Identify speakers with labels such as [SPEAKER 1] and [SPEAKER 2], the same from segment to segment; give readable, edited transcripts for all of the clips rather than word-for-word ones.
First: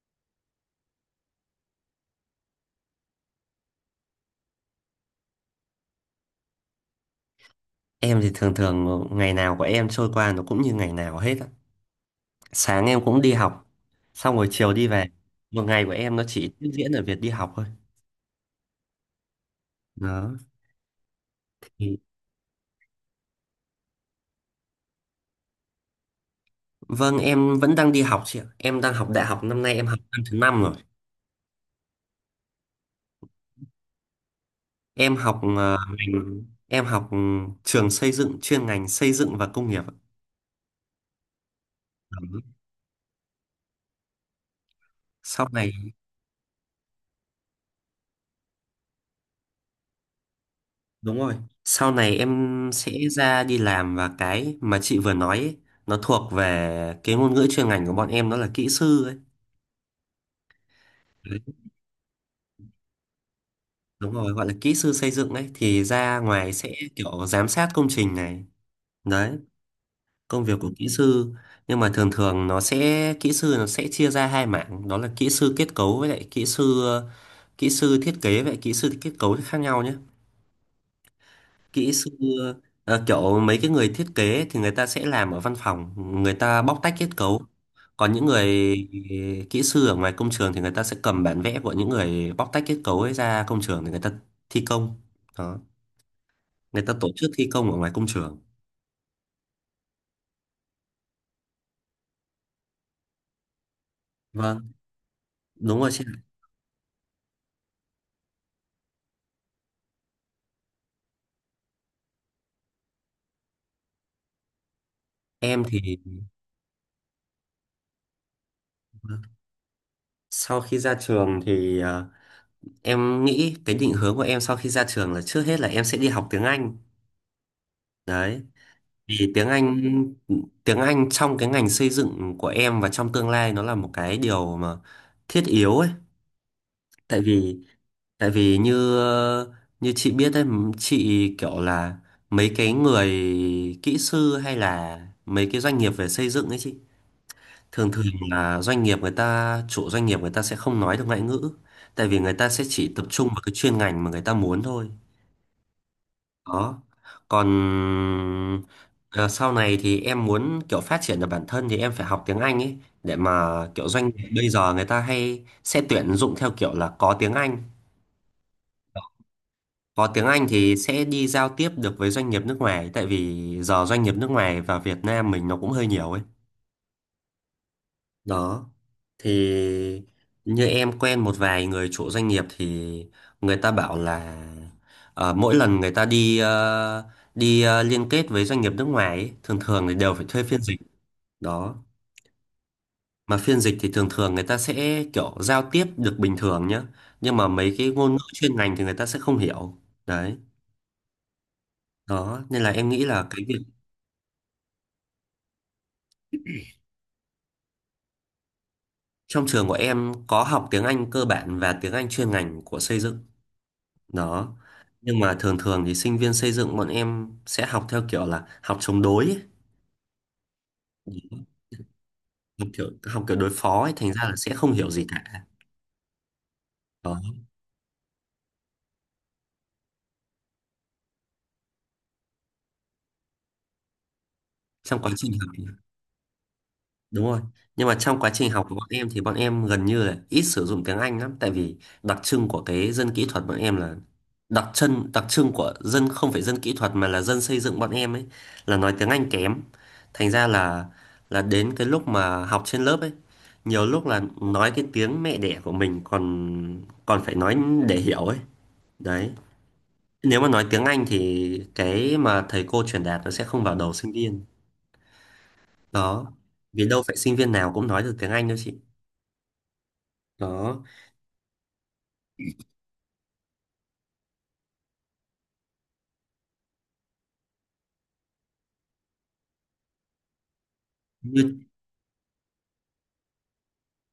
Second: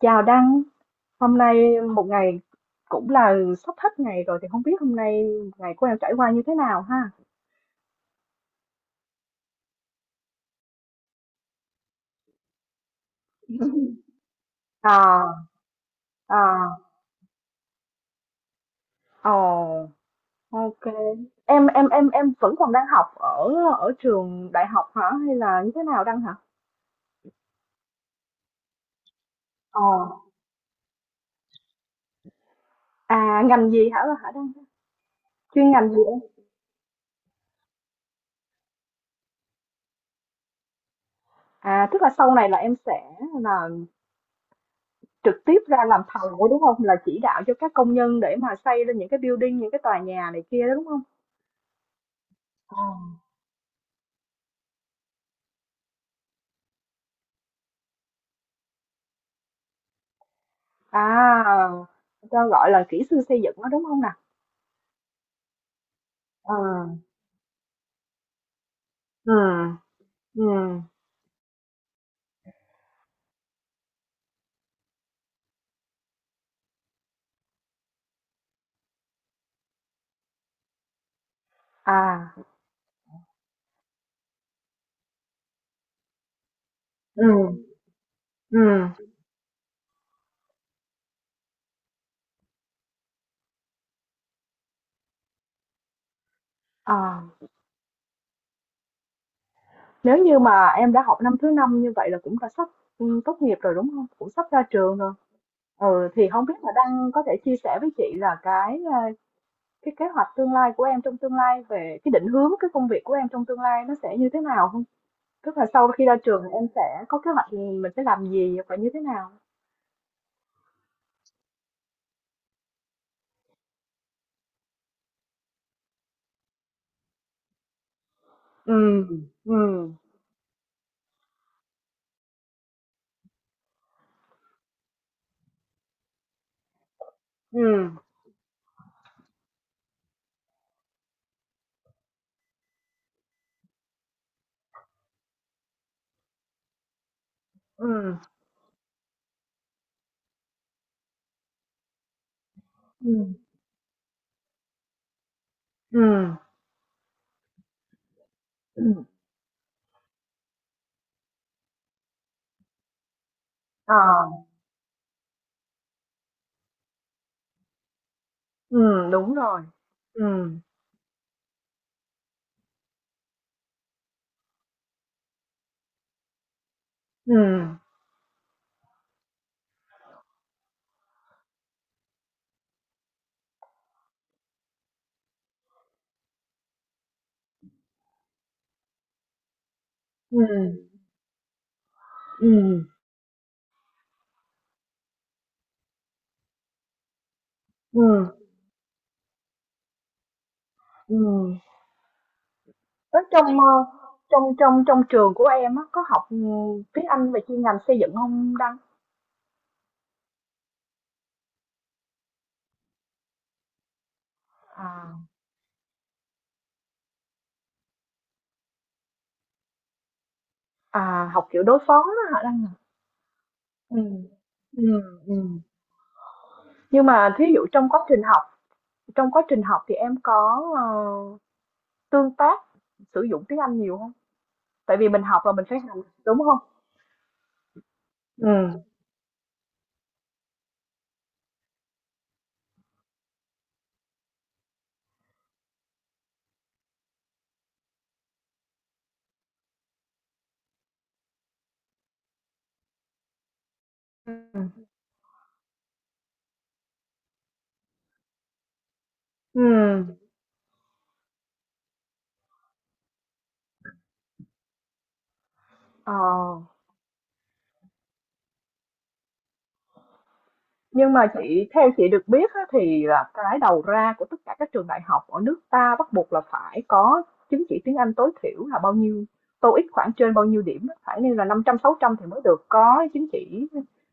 [SPEAKER 1] Chào Đăng, hôm nay một ngày cũng là sắp hết ngày rồi thì không biết hôm nay ngày của em trải qua như thế nào ha?
[SPEAKER 2] Em thì thường thường ngày nào của em trôi qua nó cũng như ngày nào hết á. Sáng em cũng đi học, xong rồi chiều đi về.
[SPEAKER 1] À,
[SPEAKER 2] Một ngày của em nó chỉ tiếp
[SPEAKER 1] à,
[SPEAKER 2] diễn ở việc đi học thôi.
[SPEAKER 1] ồ,
[SPEAKER 2] Đó.
[SPEAKER 1] ok. Em em
[SPEAKER 2] Thì...
[SPEAKER 1] em em vẫn còn đang học ở ở trường đại học hả hay là như thế nào Đăng hả?
[SPEAKER 2] Vâng, em vẫn đang đi học chị ạ. Em đang học đại học, năm nay
[SPEAKER 1] Ồ,
[SPEAKER 2] em học năm thứ năm rồi.
[SPEAKER 1] à, ngành gì hả hả Đăng?
[SPEAKER 2] Em học
[SPEAKER 1] Chuyên ngành gì em?
[SPEAKER 2] ngành em học trường xây dựng, chuyên ngành xây dựng và công nghiệp ạ.
[SPEAKER 1] À, tức là sau này
[SPEAKER 2] Đó.
[SPEAKER 1] là em sẽ là trực
[SPEAKER 2] Sau
[SPEAKER 1] tiếp
[SPEAKER 2] này
[SPEAKER 1] ra làm thầu đúng không? Là chỉ đạo cho các công nhân để mà xây lên những cái building, những cái tòa nhà này kia đó đúng không?
[SPEAKER 2] đúng rồi. Sau này em
[SPEAKER 1] Ồ.
[SPEAKER 2] sẽ ra đi làm, và cái mà chị vừa nói ấy, nó thuộc về cái ngôn ngữ chuyên ngành của bọn em, đó là kỹ sư ấy.
[SPEAKER 1] À, cho gọi là kỹ sư xây dựng đó đúng không
[SPEAKER 2] Đúng
[SPEAKER 1] nào.
[SPEAKER 2] rồi, gọi là kỹ sư xây dựng đấy, thì ra ngoài
[SPEAKER 1] Ờ,
[SPEAKER 2] sẽ kiểu giám sát công trình này,
[SPEAKER 1] ừ,
[SPEAKER 2] đấy công
[SPEAKER 1] ừ.
[SPEAKER 2] việc của kỹ sư, nhưng mà thường thường nó sẽ kỹ sư nó sẽ chia ra hai mảng, đó là kỹ sư kết cấu với lại kỹ sư thiết kế. Vậy kỹ sư kết cấu thì khác nhau nhé. Kỹ sư
[SPEAKER 1] À,
[SPEAKER 2] kiểu mấy cái người thiết kế thì người ta sẽ làm ở văn phòng, người ta bóc tách kết
[SPEAKER 1] ừ,
[SPEAKER 2] cấu. Còn những người
[SPEAKER 1] ừ,
[SPEAKER 2] kỹ sư ở ngoài công trường thì người ta sẽ cầm bản vẽ của những người bóc tách kết cấu ấy ra công trường để người ta thi công. Đó. Người ta tổ
[SPEAKER 1] à,
[SPEAKER 2] chức thi công ở ngoài công trường.
[SPEAKER 1] nếu như mà em đã học năm thứ năm như vậy là cũng đã sắp tốt nghiệp rồi đúng không? Cũng sắp ra
[SPEAKER 2] Vâng,
[SPEAKER 1] trường rồi.
[SPEAKER 2] đúng rồi chị
[SPEAKER 1] Ừ,
[SPEAKER 2] ạ.
[SPEAKER 1] thì không biết là đang có thể chia sẻ với chị là cái kế hoạch tương lai của em trong tương lai về cái định hướng cái công việc của em trong tương lai nó sẽ như thế nào không? Tức
[SPEAKER 2] Em
[SPEAKER 1] là
[SPEAKER 2] thì
[SPEAKER 1] sau khi ra trường thì em sẽ có kế hoạch mình sẽ làm gì và như thế nào?
[SPEAKER 2] sau khi ra trường thì em nghĩ cái định hướng của em sau khi ra trường là trước hết là em sẽ đi học tiếng Anh. Đấy,
[SPEAKER 1] Ừ,
[SPEAKER 2] vì tiếng
[SPEAKER 1] ừ,
[SPEAKER 2] Anh, tiếng Anh trong cái ngành xây dựng của em và trong tương lai nó là một cái điều mà thiết yếu ấy. Tại vì
[SPEAKER 1] ừ,
[SPEAKER 2] như như chị biết đấy, chị kiểu là mấy cái người kỹ sư hay là mấy cái doanh nghiệp về xây dựng ấy chị,
[SPEAKER 1] ừ,
[SPEAKER 2] thường thường là doanh nghiệp, người ta chủ doanh nghiệp người ta sẽ không nói được ngoại ngữ, tại vì người ta sẽ chỉ tập trung
[SPEAKER 1] ừ,
[SPEAKER 2] vào cái chuyên ngành mà người ta muốn thôi.
[SPEAKER 1] ừ,
[SPEAKER 2] Đó, còn
[SPEAKER 1] ừm,
[SPEAKER 2] ờ, sau này thì em muốn kiểu phát triển được bản thân thì em phải học tiếng Anh ấy, để mà kiểu
[SPEAKER 1] ờ,
[SPEAKER 2] doanh nghiệp bây giờ người ta hay sẽ tuyển dụng theo kiểu là có tiếng Anh.
[SPEAKER 1] đúng rồi.
[SPEAKER 2] Có tiếng
[SPEAKER 1] Ừ,
[SPEAKER 2] Anh thì sẽ đi giao tiếp được với doanh nghiệp nước ngoài, tại vì giờ doanh nghiệp nước ngoài và Việt Nam mình nó cũng hơi nhiều ấy.
[SPEAKER 1] ừ,
[SPEAKER 2] Đó, thì như em quen một vài người chủ doanh nghiệp thì người ta bảo là mỗi lần người ta đi liên kết với doanh nghiệp nước ngoài ấy, thường thường thì đều phải thuê
[SPEAKER 1] ừ,
[SPEAKER 2] phiên dịch. Đó,
[SPEAKER 1] ừ,
[SPEAKER 2] mà phiên dịch thì thường thường người ta sẽ kiểu giao tiếp được bình thường nhá, nhưng mà mấy cái
[SPEAKER 1] ừ,
[SPEAKER 2] ngôn ngữ chuyên ngành thì người ta sẽ không hiểu. Đấy,
[SPEAKER 1] ừ.
[SPEAKER 2] đó nên là em nghĩ
[SPEAKER 1] Thế
[SPEAKER 2] là cái
[SPEAKER 1] trong,
[SPEAKER 2] việc
[SPEAKER 1] ơ, trong trong trong trường của em á, có học, tiếng Anh về chuyên ngành xây dựng không Đăng?
[SPEAKER 2] trong trường của em có học tiếng Anh cơ bản và tiếng Anh chuyên ngành của xây dựng. Đó,
[SPEAKER 1] À,
[SPEAKER 2] nhưng mà thường thường thì sinh viên xây dựng bọn em sẽ học theo kiểu là học chống đối ấy.
[SPEAKER 1] à,
[SPEAKER 2] Đó.
[SPEAKER 1] học kiểu đối phó đó hả Đăng?
[SPEAKER 2] học
[SPEAKER 1] À?
[SPEAKER 2] kiểu học kiểu đối phó ấy,
[SPEAKER 1] Ừ,
[SPEAKER 2] thành ra là sẽ không
[SPEAKER 1] ừ,
[SPEAKER 2] hiểu gì cả.
[SPEAKER 1] ừ. Nhưng
[SPEAKER 2] Đó,
[SPEAKER 1] mà thí dụ trong quá trình học thì em có, tương tác sử dụng tiếng Anh nhiều không? Tại
[SPEAKER 2] trong
[SPEAKER 1] vì
[SPEAKER 2] quá
[SPEAKER 1] mình
[SPEAKER 2] trình
[SPEAKER 1] học
[SPEAKER 2] học.
[SPEAKER 1] là mình phải hành đúng không?
[SPEAKER 2] Đúng rồi. Nhưng mà trong quá trình học
[SPEAKER 1] Ừ,
[SPEAKER 2] của bọn em thì bọn em gần như là ít sử dụng tiếng Anh lắm, tại vì đặc trưng của cái dân kỹ thuật bọn em là đặc trưng của dân không phải dân kỹ thuật, mà là dân xây dựng bọn em ấy, là nói tiếng Anh kém. Thành ra là đến cái lúc mà học trên lớp ấy, nhiều lúc là nói cái
[SPEAKER 1] ừ,
[SPEAKER 2] tiếng mẹ đẻ của mình còn còn phải nói để hiểu ấy. Đấy.
[SPEAKER 1] ừ.
[SPEAKER 2] Nếu mà nói tiếng Anh thì cái mà thầy cô truyền đạt nó sẽ không vào đầu sinh viên.
[SPEAKER 1] Ờ,
[SPEAKER 2] Đó. Vì đâu phải sinh viên nào cũng nói được tiếng Anh đâu chị. Đó,
[SPEAKER 1] nhưng mà chị theo chị được biết á, thì là cái đầu ra của tất cả các trường đại học ở nước ta bắt buộc là phải có chứng chỉ tiếng Anh tối thiểu là bao nhiêu TOEIC khoảng trên bao nhiêu điểm á, phải nên là
[SPEAKER 2] như
[SPEAKER 1] 500 600 thì mới được có chứng chỉ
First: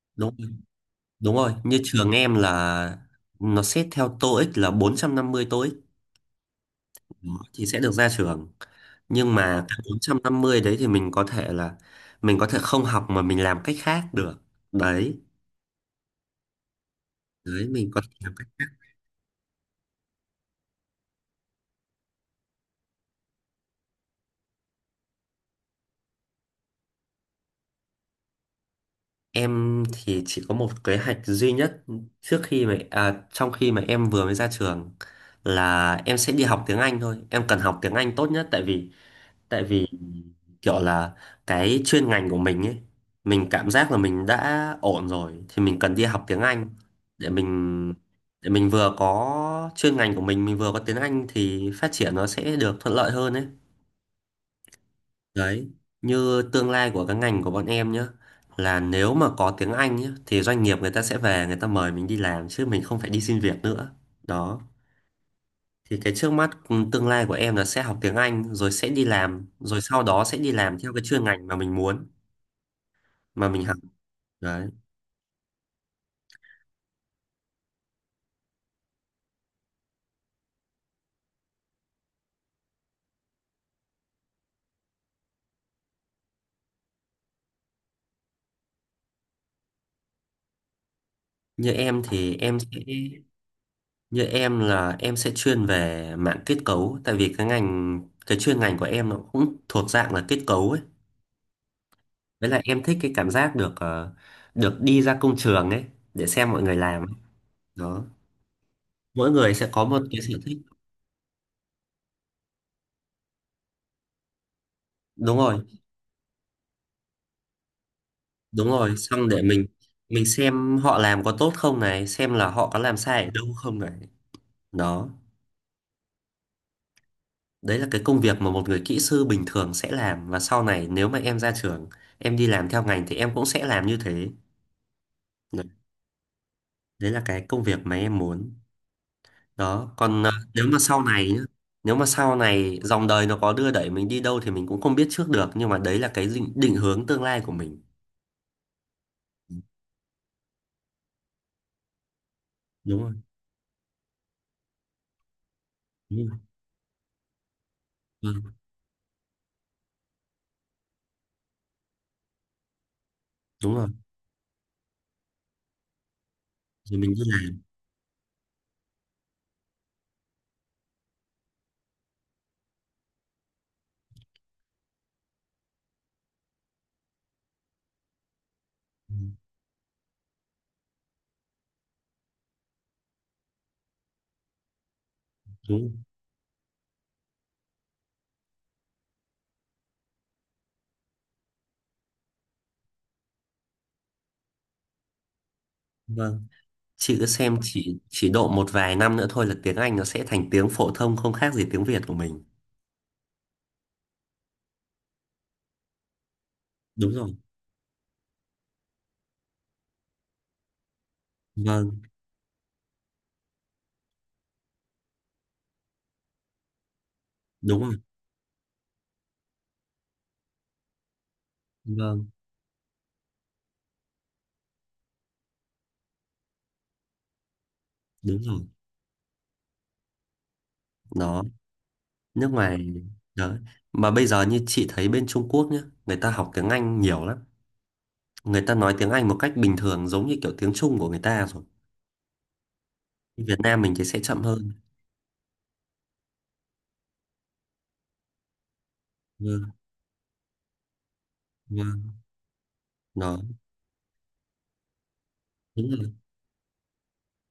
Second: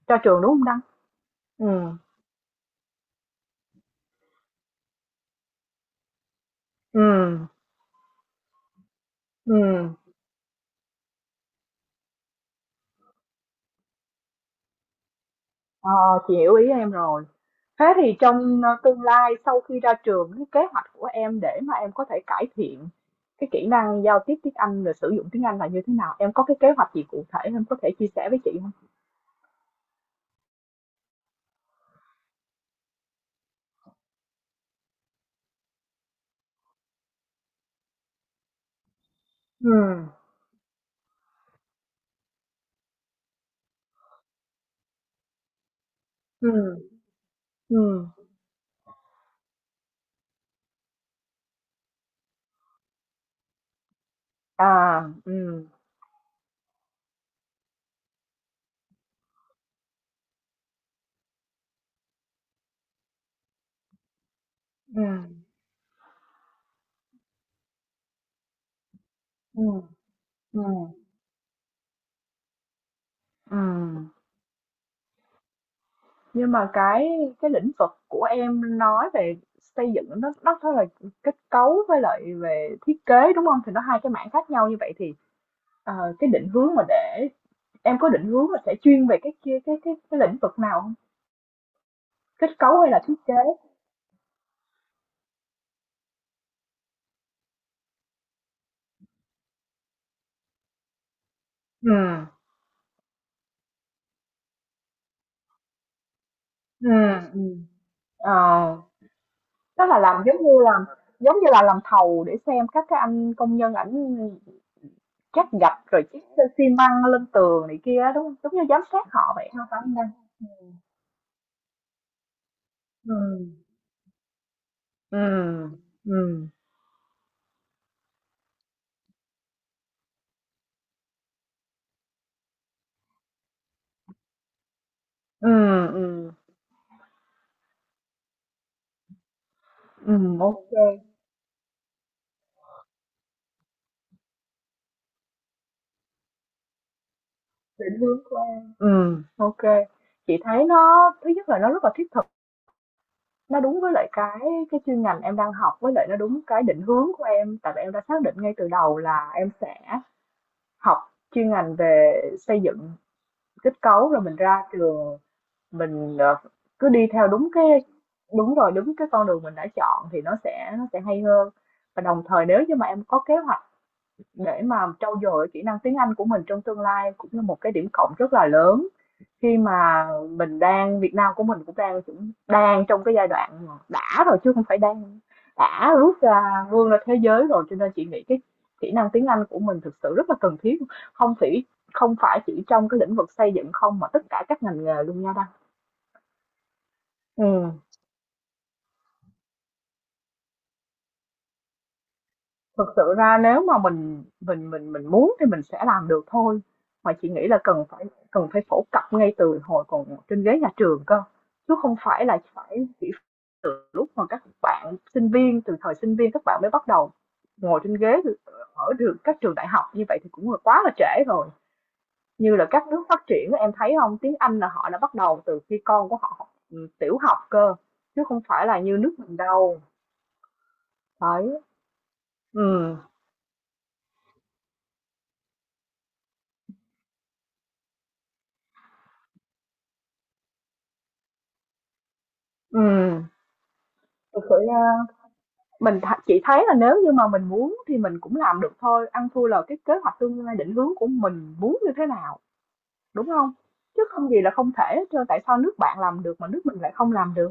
[SPEAKER 1] ra
[SPEAKER 2] đúng
[SPEAKER 1] trường đúng không Đăng?
[SPEAKER 2] đúng rồi, như
[SPEAKER 1] Ừ.
[SPEAKER 2] trường em là nó xét theo TOEIC là 450 TOEIC.
[SPEAKER 1] Ừ.
[SPEAKER 2] Đó, thì sẽ được ra trường, nhưng
[SPEAKER 1] Ừ.
[SPEAKER 2] mà cái 450 đấy thì mình có thể là mình có thể không học mà mình làm cách khác được. Đấy,
[SPEAKER 1] Ờ, chị hiểu ý em rồi.
[SPEAKER 2] đấy
[SPEAKER 1] Thế
[SPEAKER 2] mình có thể
[SPEAKER 1] thì
[SPEAKER 2] làm cách.
[SPEAKER 1] trong tương lai sau khi ra trường, cái kế hoạch của em để mà em có thể cải thiện cái kỹ năng giao tiếp tiếng Anh rồi sử dụng tiếng Anh là như thế nào? Em có cái kế hoạch gì cụ thể em có thể chia sẻ với chị không?
[SPEAKER 2] Em thì chỉ có một kế hoạch duy nhất, trước khi mà trong khi mà em vừa mới ra trường là em sẽ đi học tiếng Anh thôi. Em cần học tiếng Anh tốt nhất, tại vì tại
[SPEAKER 1] Ừ,
[SPEAKER 2] vì kiểu là cái chuyên ngành của mình ấy, mình cảm giác là mình đã ổn rồi thì mình cần đi học tiếng
[SPEAKER 1] ừ,
[SPEAKER 2] Anh, để
[SPEAKER 1] ừ,
[SPEAKER 2] mình vừa có chuyên ngành của mình vừa có tiếng Anh thì phát triển nó sẽ được thuận lợi hơn ấy.
[SPEAKER 1] à, ừ,
[SPEAKER 2] Đấy, như tương lai của cái ngành của bọn em nhá, là nếu mà có tiếng Anh nhá thì doanh nghiệp người ta sẽ về người ta mời mình đi làm, chứ mình không phải đi xin việc nữa. Đó,
[SPEAKER 1] ừ,
[SPEAKER 2] thì cái trước mắt tương lai của em là sẽ học tiếng Anh, rồi sẽ đi làm,
[SPEAKER 1] ừ,
[SPEAKER 2] rồi sau đó sẽ đi
[SPEAKER 1] ừ,
[SPEAKER 2] làm theo cái chuyên ngành mà mình muốn, mà
[SPEAKER 1] ừ.
[SPEAKER 2] mình học. Đấy.
[SPEAKER 1] Nhưng mà cái lĩnh vực của em nói về xây dựng nó rất là kết cấu với lại về thiết kế đúng không? Thì nó hai cái mảng khác nhau như vậy thì ờ, cái định hướng mà để em có định hướng là sẽ chuyên về cái kia cái lĩnh vực nào hông?
[SPEAKER 2] Như em thì
[SPEAKER 1] Kết
[SPEAKER 2] em sẽ
[SPEAKER 1] cấu hay là thiết kế?
[SPEAKER 2] như em là em sẽ chuyên về mạng kết cấu, tại vì cái ngành, cái chuyên ngành của em nó cũng thuộc dạng là kết cấu ấy.
[SPEAKER 1] Ừm,
[SPEAKER 2] Với lại em thích cái cảm giác được được đi ra công trường ấy, để xem mọi người làm ấy.
[SPEAKER 1] ừm, ừm.
[SPEAKER 2] Đó.
[SPEAKER 1] Ờ,
[SPEAKER 2] Mỗi người sẽ
[SPEAKER 1] tức
[SPEAKER 2] có
[SPEAKER 1] là
[SPEAKER 2] một cái
[SPEAKER 1] làm
[SPEAKER 2] sở
[SPEAKER 1] giống như
[SPEAKER 2] thích.
[SPEAKER 1] là giống như là làm thầu để xem các cái anh công nhân ảnh
[SPEAKER 2] Đúng
[SPEAKER 1] trát
[SPEAKER 2] rồi,
[SPEAKER 1] gạch rồi trét xi măng lên tường này kia á, đúng hông? Giống như
[SPEAKER 2] đúng
[SPEAKER 1] giám
[SPEAKER 2] rồi,
[SPEAKER 1] sát
[SPEAKER 2] xong
[SPEAKER 1] họ
[SPEAKER 2] để
[SPEAKER 1] vậy ha?
[SPEAKER 2] mình
[SPEAKER 1] Phải hông ta?
[SPEAKER 2] xem họ làm có tốt không này, xem là họ có làm sai ở đâu
[SPEAKER 1] Ừm,
[SPEAKER 2] không này. Đó,
[SPEAKER 1] ừm, ừm,
[SPEAKER 2] đấy là cái công việc mà một người kỹ sư bình thường sẽ làm, và sau này nếu mà em ra trường, em đi làm theo ngành thì em cũng sẽ làm như thế. Đấy,
[SPEAKER 1] ừm, ừm,
[SPEAKER 2] đấy là cái công việc mà em muốn. Đó, còn
[SPEAKER 1] ô,
[SPEAKER 2] nếu mà sau này nhá, nếu mà sau này dòng đời nó có đưa đẩy mình đi đâu thì mình cũng không biết trước được, nhưng mà đấy là cái định, định hướng tương lai của mình.
[SPEAKER 1] định hướng của em. Ừm. Ok, chị thấy nó thứ nhất là nó rất là thiết.
[SPEAKER 2] Đúng rồi,
[SPEAKER 1] Nó đúng với lại cái chuyên ngành em đang học, với lại nó
[SPEAKER 2] đúng rồi.
[SPEAKER 1] đúng cái định hướng của em, tại vì em đã xác định
[SPEAKER 2] Vâng,
[SPEAKER 1] ngay từ đầu là em sẽ học chuyên ngành về xây dựng kết
[SPEAKER 2] đúng rồi.
[SPEAKER 1] cấu rồi mình ra trường mình cứ
[SPEAKER 2] Rồi
[SPEAKER 1] đi
[SPEAKER 2] mình đi
[SPEAKER 1] theo đúng
[SPEAKER 2] làm.
[SPEAKER 1] cái, đúng rồi, đúng cái con đường mình đã chọn thì nó sẽ hay hơn. Và đồng thời nếu như mà em có kế hoạch để mà trau dồi kỹ năng tiếng Anh của mình trong tương lai cũng là một cái điểm cộng rất là lớn
[SPEAKER 2] Ừ.
[SPEAKER 1] khi mà mình đang Việt Nam của mình cũng đang trong cái giai đoạn mà đã rồi chứ không phải đang
[SPEAKER 2] Đúng
[SPEAKER 1] đã
[SPEAKER 2] rồi.
[SPEAKER 1] rút ra vươn ra thế giới rồi cho nên chị nghĩ cái kỹ năng tiếng Anh của mình thực sự rất là cần thiết, không chỉ không phải chỉ trong cái lĩnh vực xây dựng không mà tất cả các ngành nghề luôn nha Đăng.
[SPEAKER 2] Vâng. Chị cứ xem,
[SPEAKER 1] Ừ.
[SPEAKER 2] chỉ độ một vài năm nữa thôi là tiếng Anh nó sẽ thành tiếng phổ thông không khác gì tiếng Việt của mình.
[SPEAKER 1] Thực sự ra nếu mà mình muốn thì mình sẽ làm được thôi,
[SPEAKER 2] Đúng
[SPEAKER 1] mà chị
[SPEAKER 2] rồi.
[SPEAKER 1] nghĩ là cần phải phổ cập ngay từ hồi còn trên ghế nhà trường cơ, chứ không
[SPEAKER 2] Vâng.
[SPEAKER 1] phải là phải chỉ lúc mà các bạn sinh viên từ thời sinh viên các bạn mới bắt đầu ngồi
[SPEAKER 2] Đúng
[SPEAKER 1] trên
[SPEAKER 2] rồi.
[SPEAKER 1] ghế ở được các trường đại học như vậy thì cũng là quá là trễ rồi.
[SPEAKER 2] Vâng,
[SPEAKER 1] Như là các nước phát triển em thấy không, tiếng Anh là họ đã bắt đầu từ khi con của họ học tiểu học cơ, chứ không
[SPEAKER 2] đúng
[SPEAKER 1] phải
[SPEAKER 2] rồi.
[SPEAKER 1] là như nước mình đâu.
[SPEAKER 2] Đó,
[SPEAKER 1] Đấy.
[SPEAKER 2] nước ngoài.
[SPEAKER 1] Ừ,
[SPEAKER 2] Đó, mà bây giờ như chị thấy, bên Trung Quốc nhá, người ta học tiếng Anh nhiều lắm, người ta nói tiếng Anh một cách bình thường giống như kiểu tiếng Trung của người ta rồi.
[SPEAKER 1] ừ,
[SPEAKER 2] Việt Nam mình thì sẽ chậm
[SPEAKER 1] thực sự
[SPEAKER 2] hơn.
[SPEAKER 1] nha. Mình chỉ thấy là nếu như mà mình muốn thì mình cũng làm được thôi, ăn thua là
[SPEAKER 2] Vâng.
[SPEAKER 1] cái kế hoạch tương lai định hướng của mình muốn như thế
[SPEAKER 2] Vâng.
[SPEAKER 1] nào, đúng
[SPEAKER 2] Đó,
[SPEAKER 1] không? Chứ không gì là không thể hết trơn, tại sao nước
[SPEAKER 2] đúng
[SPEAKER 1] bạn
[SPEAKER 2] rồi.
[SPEAKER 1] làm được mà nước mình lại không làm được?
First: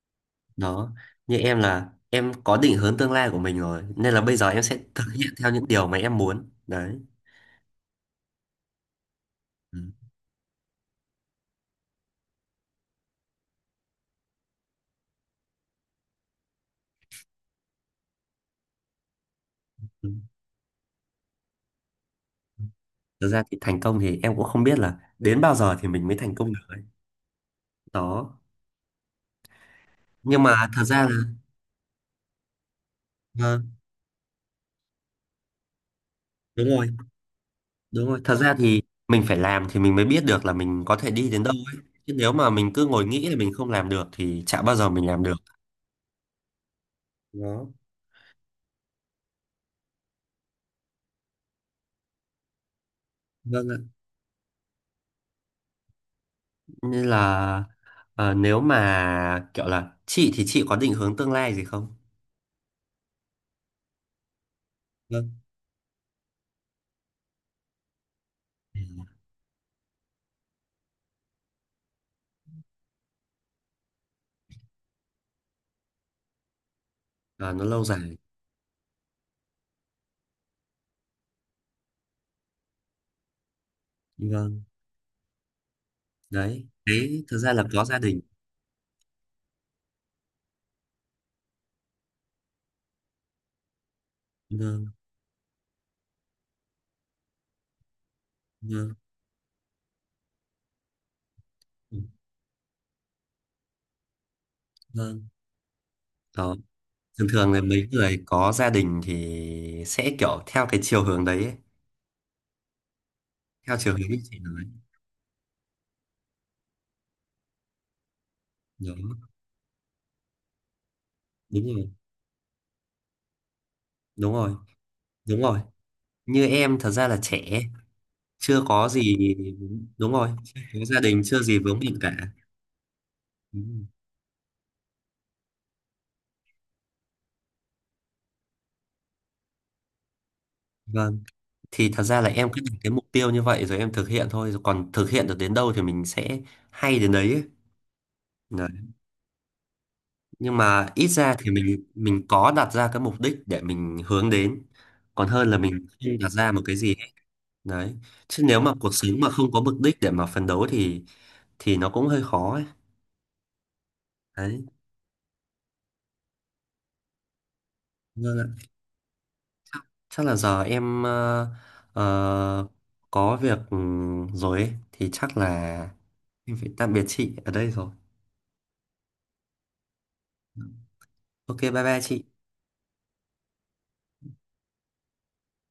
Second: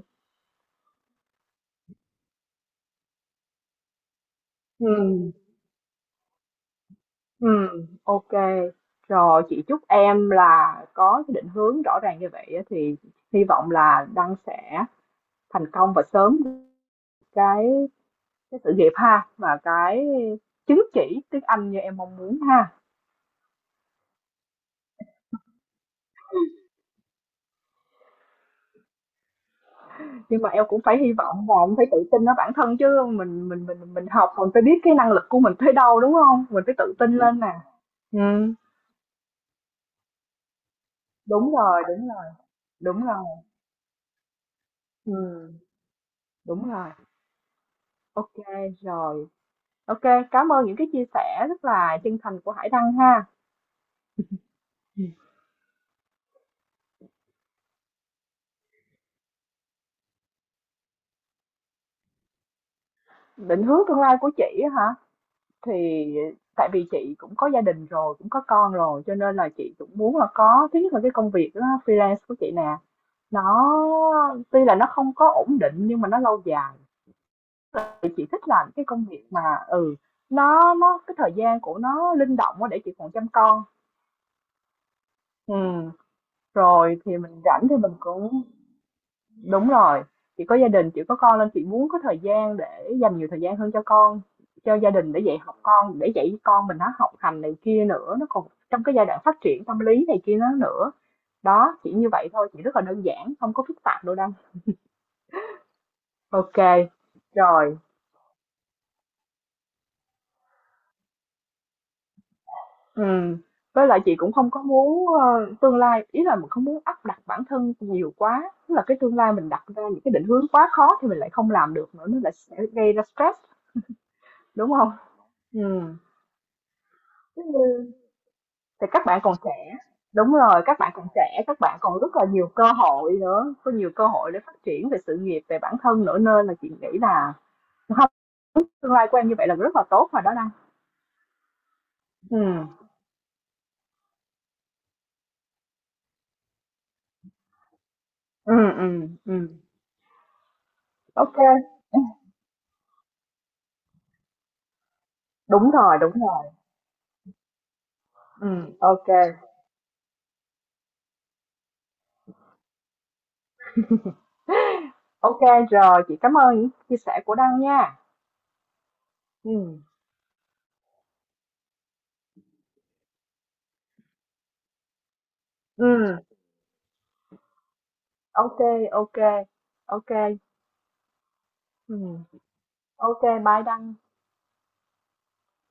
[SPEAKER 2] Đó, như em là em có định hướng tương lai của mình rồi, nên là bây giờ em sẽ thực hiện
[SPEAKER 1] Ừ,
[SPEAKER 2] theo những điều mà em muốn đấy.
[SPEAKER 1] ừ, ok. Rồi, chị
[SPEAKER 2] Ừ.
[SPEAKER 1] chúc em là có cái định hướng rõ ràng như vậy á thì hy vọng là Đăng sẽ thành công và sớm cái cái sự nghiệp ha, và cái
[SPEAKER 2] Ừ.
[SPEAKER 1] chứng chỉ tiếng Anh như em mong muốn ha.
[SPEAKER 2] Thực ra thì thành công thì em cũng không biết là đến bao giờ thì mình mới thành công được ấy. Đó, nhưng
[SPEAKER 1] Nhưng mà em
[SPEAKER 2] mà
[SPEAKER 1] cũng
[SPEAKER 2] thật
[SPEAKER 1] phải
[SPEAKER 2] ra
[SPEAKER 1] hy
[SPEAKER 2] là...
[SPEAKER 1] vọng và em phải tự tin ở bản thân chứ mình
[SPEAKER 2] Vâng,
[SPEAKER 1] mình mình mình học mình phải biết cái năng lực của mình tới đâu đúng không, mình
[SPEAKER 2] đúng
[SPEAKER 1] phải
[SPEAKER 2] rồi.
[SPEAKER 1] tự tin lên nè.
[SPEAKER 2] Đúng
[SPEAKER 1] Ừ.
[SPEAKER 2] rồi, thật ra thì mình phải làm thì mình mới biết được là mình có thể đi đến đâu
[SPEAKER 1] Đúng
[SPEAKER 2] ấy.
[SPEAKER 1] rồi, đúng
[SPEAKER 2] Chứ
[SPEAKER 1] rồi,
[SPEAKER 2] nếu mà mình cứ ngồi
[SPEAKER 1] đúng rồi.
[SPEAKER 2] nghĩ là mình không làm được thì chả bao giờ mình
[SPEAKER 1] Ừ,
[SPEAKER 2] làm được.
[SPEAKER 1] đúng rồi.
[SPEAKER 2] Đó.
[SPEAKER 1] Ok. Rồi, ok, cảm ơn những cái chia sẻ rất là chân thành của Hải Đăng ha.
[SPEAKER 2] Vâng ạ.
[SPEAKER 1] Ừ.
[SPEAKER 2] Nên là nếu mà kiểu là chị thì chị có định hướng tương lai gì không?
[SPEAKER 1] Định hướng tương lai của chị á hả,
[SPEAKER 2] Vâng.
[SPEAKER 1] thì tại vì chị cũng có gia đình rồi cũng có con rồi cho nên là chị cũng muốn là có thứ nhất là cái công việc đó, freelance của chị nè, nó tuy là nó không có ổn định nhưng mà nó lâu dài.
[SPEAKER 2] Ờ, nó lâu
[SPEAKER 1] Ờ, thì
[SPEAKER 2] dài.
[SPEAKER 1] chị thích làm cái công việc mà ừ, nó cái thời gian của nó linh động quá để chị còn chăm con.
[SPEAKER 2] Vâng.
[SPEAKER 1] Ừm,
[SPEAKER 2] Đấy.
[SPEAKER 1] Rồi thì
[SPEAKER 2] Đấy, thực
[SPEAKER 1] mình
[SPEAKER 2] ra là
[SPEAKER 1] rảnh thì
[SPEAKER 2] có
[SPEAKER 1] mình
[SPEAKER 2] gia đình.
[SPEAKER 1] cũng đúng rồi. Chị có gia đình, chị có con nên chị muốn có thời gian để dành nhiều thời gian hơn cho con, cho
[SPEAKER 2] Vâng.
[SPEAKER 1] gia đình để dạy học con, để dạy con mình nó học hành này kia nữa, nó còn trong
[SPEAKER 2] Vâng.
[SPEAKER 1] cái giai đoạn phát triển tâm lý này kia nó nữa. Đó, chỉ
[SPEAKER 2] Ừ.
[SPEAKER 1] như vậy thôi, chỉ rất là đơn giản, không có phức tạp đâu đâu.
[SPEAKER 2] Vâng. Đó.
[SPEAKER 1] Ok,
[SPEAKER 2] Thường thường là
[SPEAKER 1] rồi.
[SPEAKER 2] mấy người có gia đình thì sẽ kiểu theo cái chiều hướng đấy ấy.
[SPEAKER 1] Ừm,
[SPEAKER 2] Theo
[SPEAKER 1] với
[SPEAKER 2] chiều
[SPEAKER 1] lại
[SPEAKER 2] hướng
[SPEAKER 1] chị
[SPEAKER 2] như
[SPEAKER 1] cũng
[SPEAKER 2] chị
[SPEAKER 1] không
[SPEAKER 2] nói.
[SPEAKER 1] có muốn, ơ, tương lai ý là mình không muốn áp đặt bản thân nhiều quá, tức là
[SPEAKER 2] Đó.
[SPEAKER 1] cái tương lai mình đặt ra những cái định hướng quá khó thì mình lại không
[SPEAKER 2] Đúng
[SPEAKER 1] làm
[SPEAKER 2] rồi.
[SPEAKER 1] được nữa, nó lại sẽ gây ra stress,
[SPEAKER 2] Đúng rồi.
[SPEAKER 1] đúng không?
[SPEAKER 2] Đúng rồi.
[SPEAKER 1] Ừm,
[SPEAKER 2] Như em thật ra là
[SPEAKER 1] giống
[SPEAKER 2] trẻ,
[SPEAKER 1] như
[SPEAKER 2] chưa
[SPEAKER 1] thì
[SPEAKER 2] có
[SPEAKER 1] các
[SPEAKER 2] gì,
[SPEAKER 1] bạn còn trẻ,
[SPEAKER 2] đúng rồi,
[SPEAKER 1] đúng
[SPEAKER 2] chưa
[SPEAKER 1] rồi, các
[SPEAKER 2] có
[SPEAKER 1] bạn
[SPEAKER 2] gia
[SPEAKER 1] còn
[SPEAKER 2] đình, chưa
[SPEAKER 1] trẻ,
[SPEAKER 2] gì
[SPEAKER 1] các bạn
[SPEAKER 2] vướng bận
[SPEAKER 1] còn
[SPEAKER 2] cả.
[SPEAKER 1] rất là nhiều cơ hội nữa,
[SPEAKER 2] Ừ.
[SPEAKER 1] có nhiều cơ hội để phát triển về sự nghiệp, về bản thân nữa nên là chị nghĩ là không, tương lai của em như vậy là rất là tốt rồi đó Đăng.
[SPEAKER 2] Vâng, thì thật ra là em cứ đặt
[SPEAKER 1] Ừm,
[SPEAKER 2] cái mục tiêu như vậy rồi em thực hiện thôi, rồi còn thực hiện được đến đâu thì mình sẽ hay đến đấy ấy.
[SPEAKER 1] ừm,
[SPEAKER 2] Đấy.
[SPEAKER 1] ừm, ừm,
[SPEAKER 2] Nhưng mà ít
[SPEAKER 1] ô,
[SPEAKER 2] ra thì mình có đặt ra cái mục đích để mình hướng đến, còn hơn là mình
[SPEAKER 1] đúng
[SPEAKER 2] không đặt
[SPEAKER 1] rồi,
[SPEAKER 2] ra một cái gì hết. Đấy, chứ nếu mà cuộc
[SPEAKER 1] ok.
[SPEAKER 2] sống mà không có mục đích để mà phấn đấu thì nó cũng hơi khó ấy. Đấy.
[SPEAKER 1] OK. Rồi, chị cảm ơn những chia sẻ của Đăng nha.
[SPEAKER 2] Vâng ạ.
[SPEAKER 1] Ừ.
[SPEAKER 2] Chắc là giờ em ờ, có việc rồi ấy. Thì chắc là
[SPEAKER 1] Ừ,
[SPEAKER 2] em phải tạm biệt chị ở đây rồi.
[SPEAKER 1] OK, OK. OK.
[SPEAKER 2] Ờ, ok bye bye chị.
[SPEAKER 1] Ừ. OK, bye Đăng.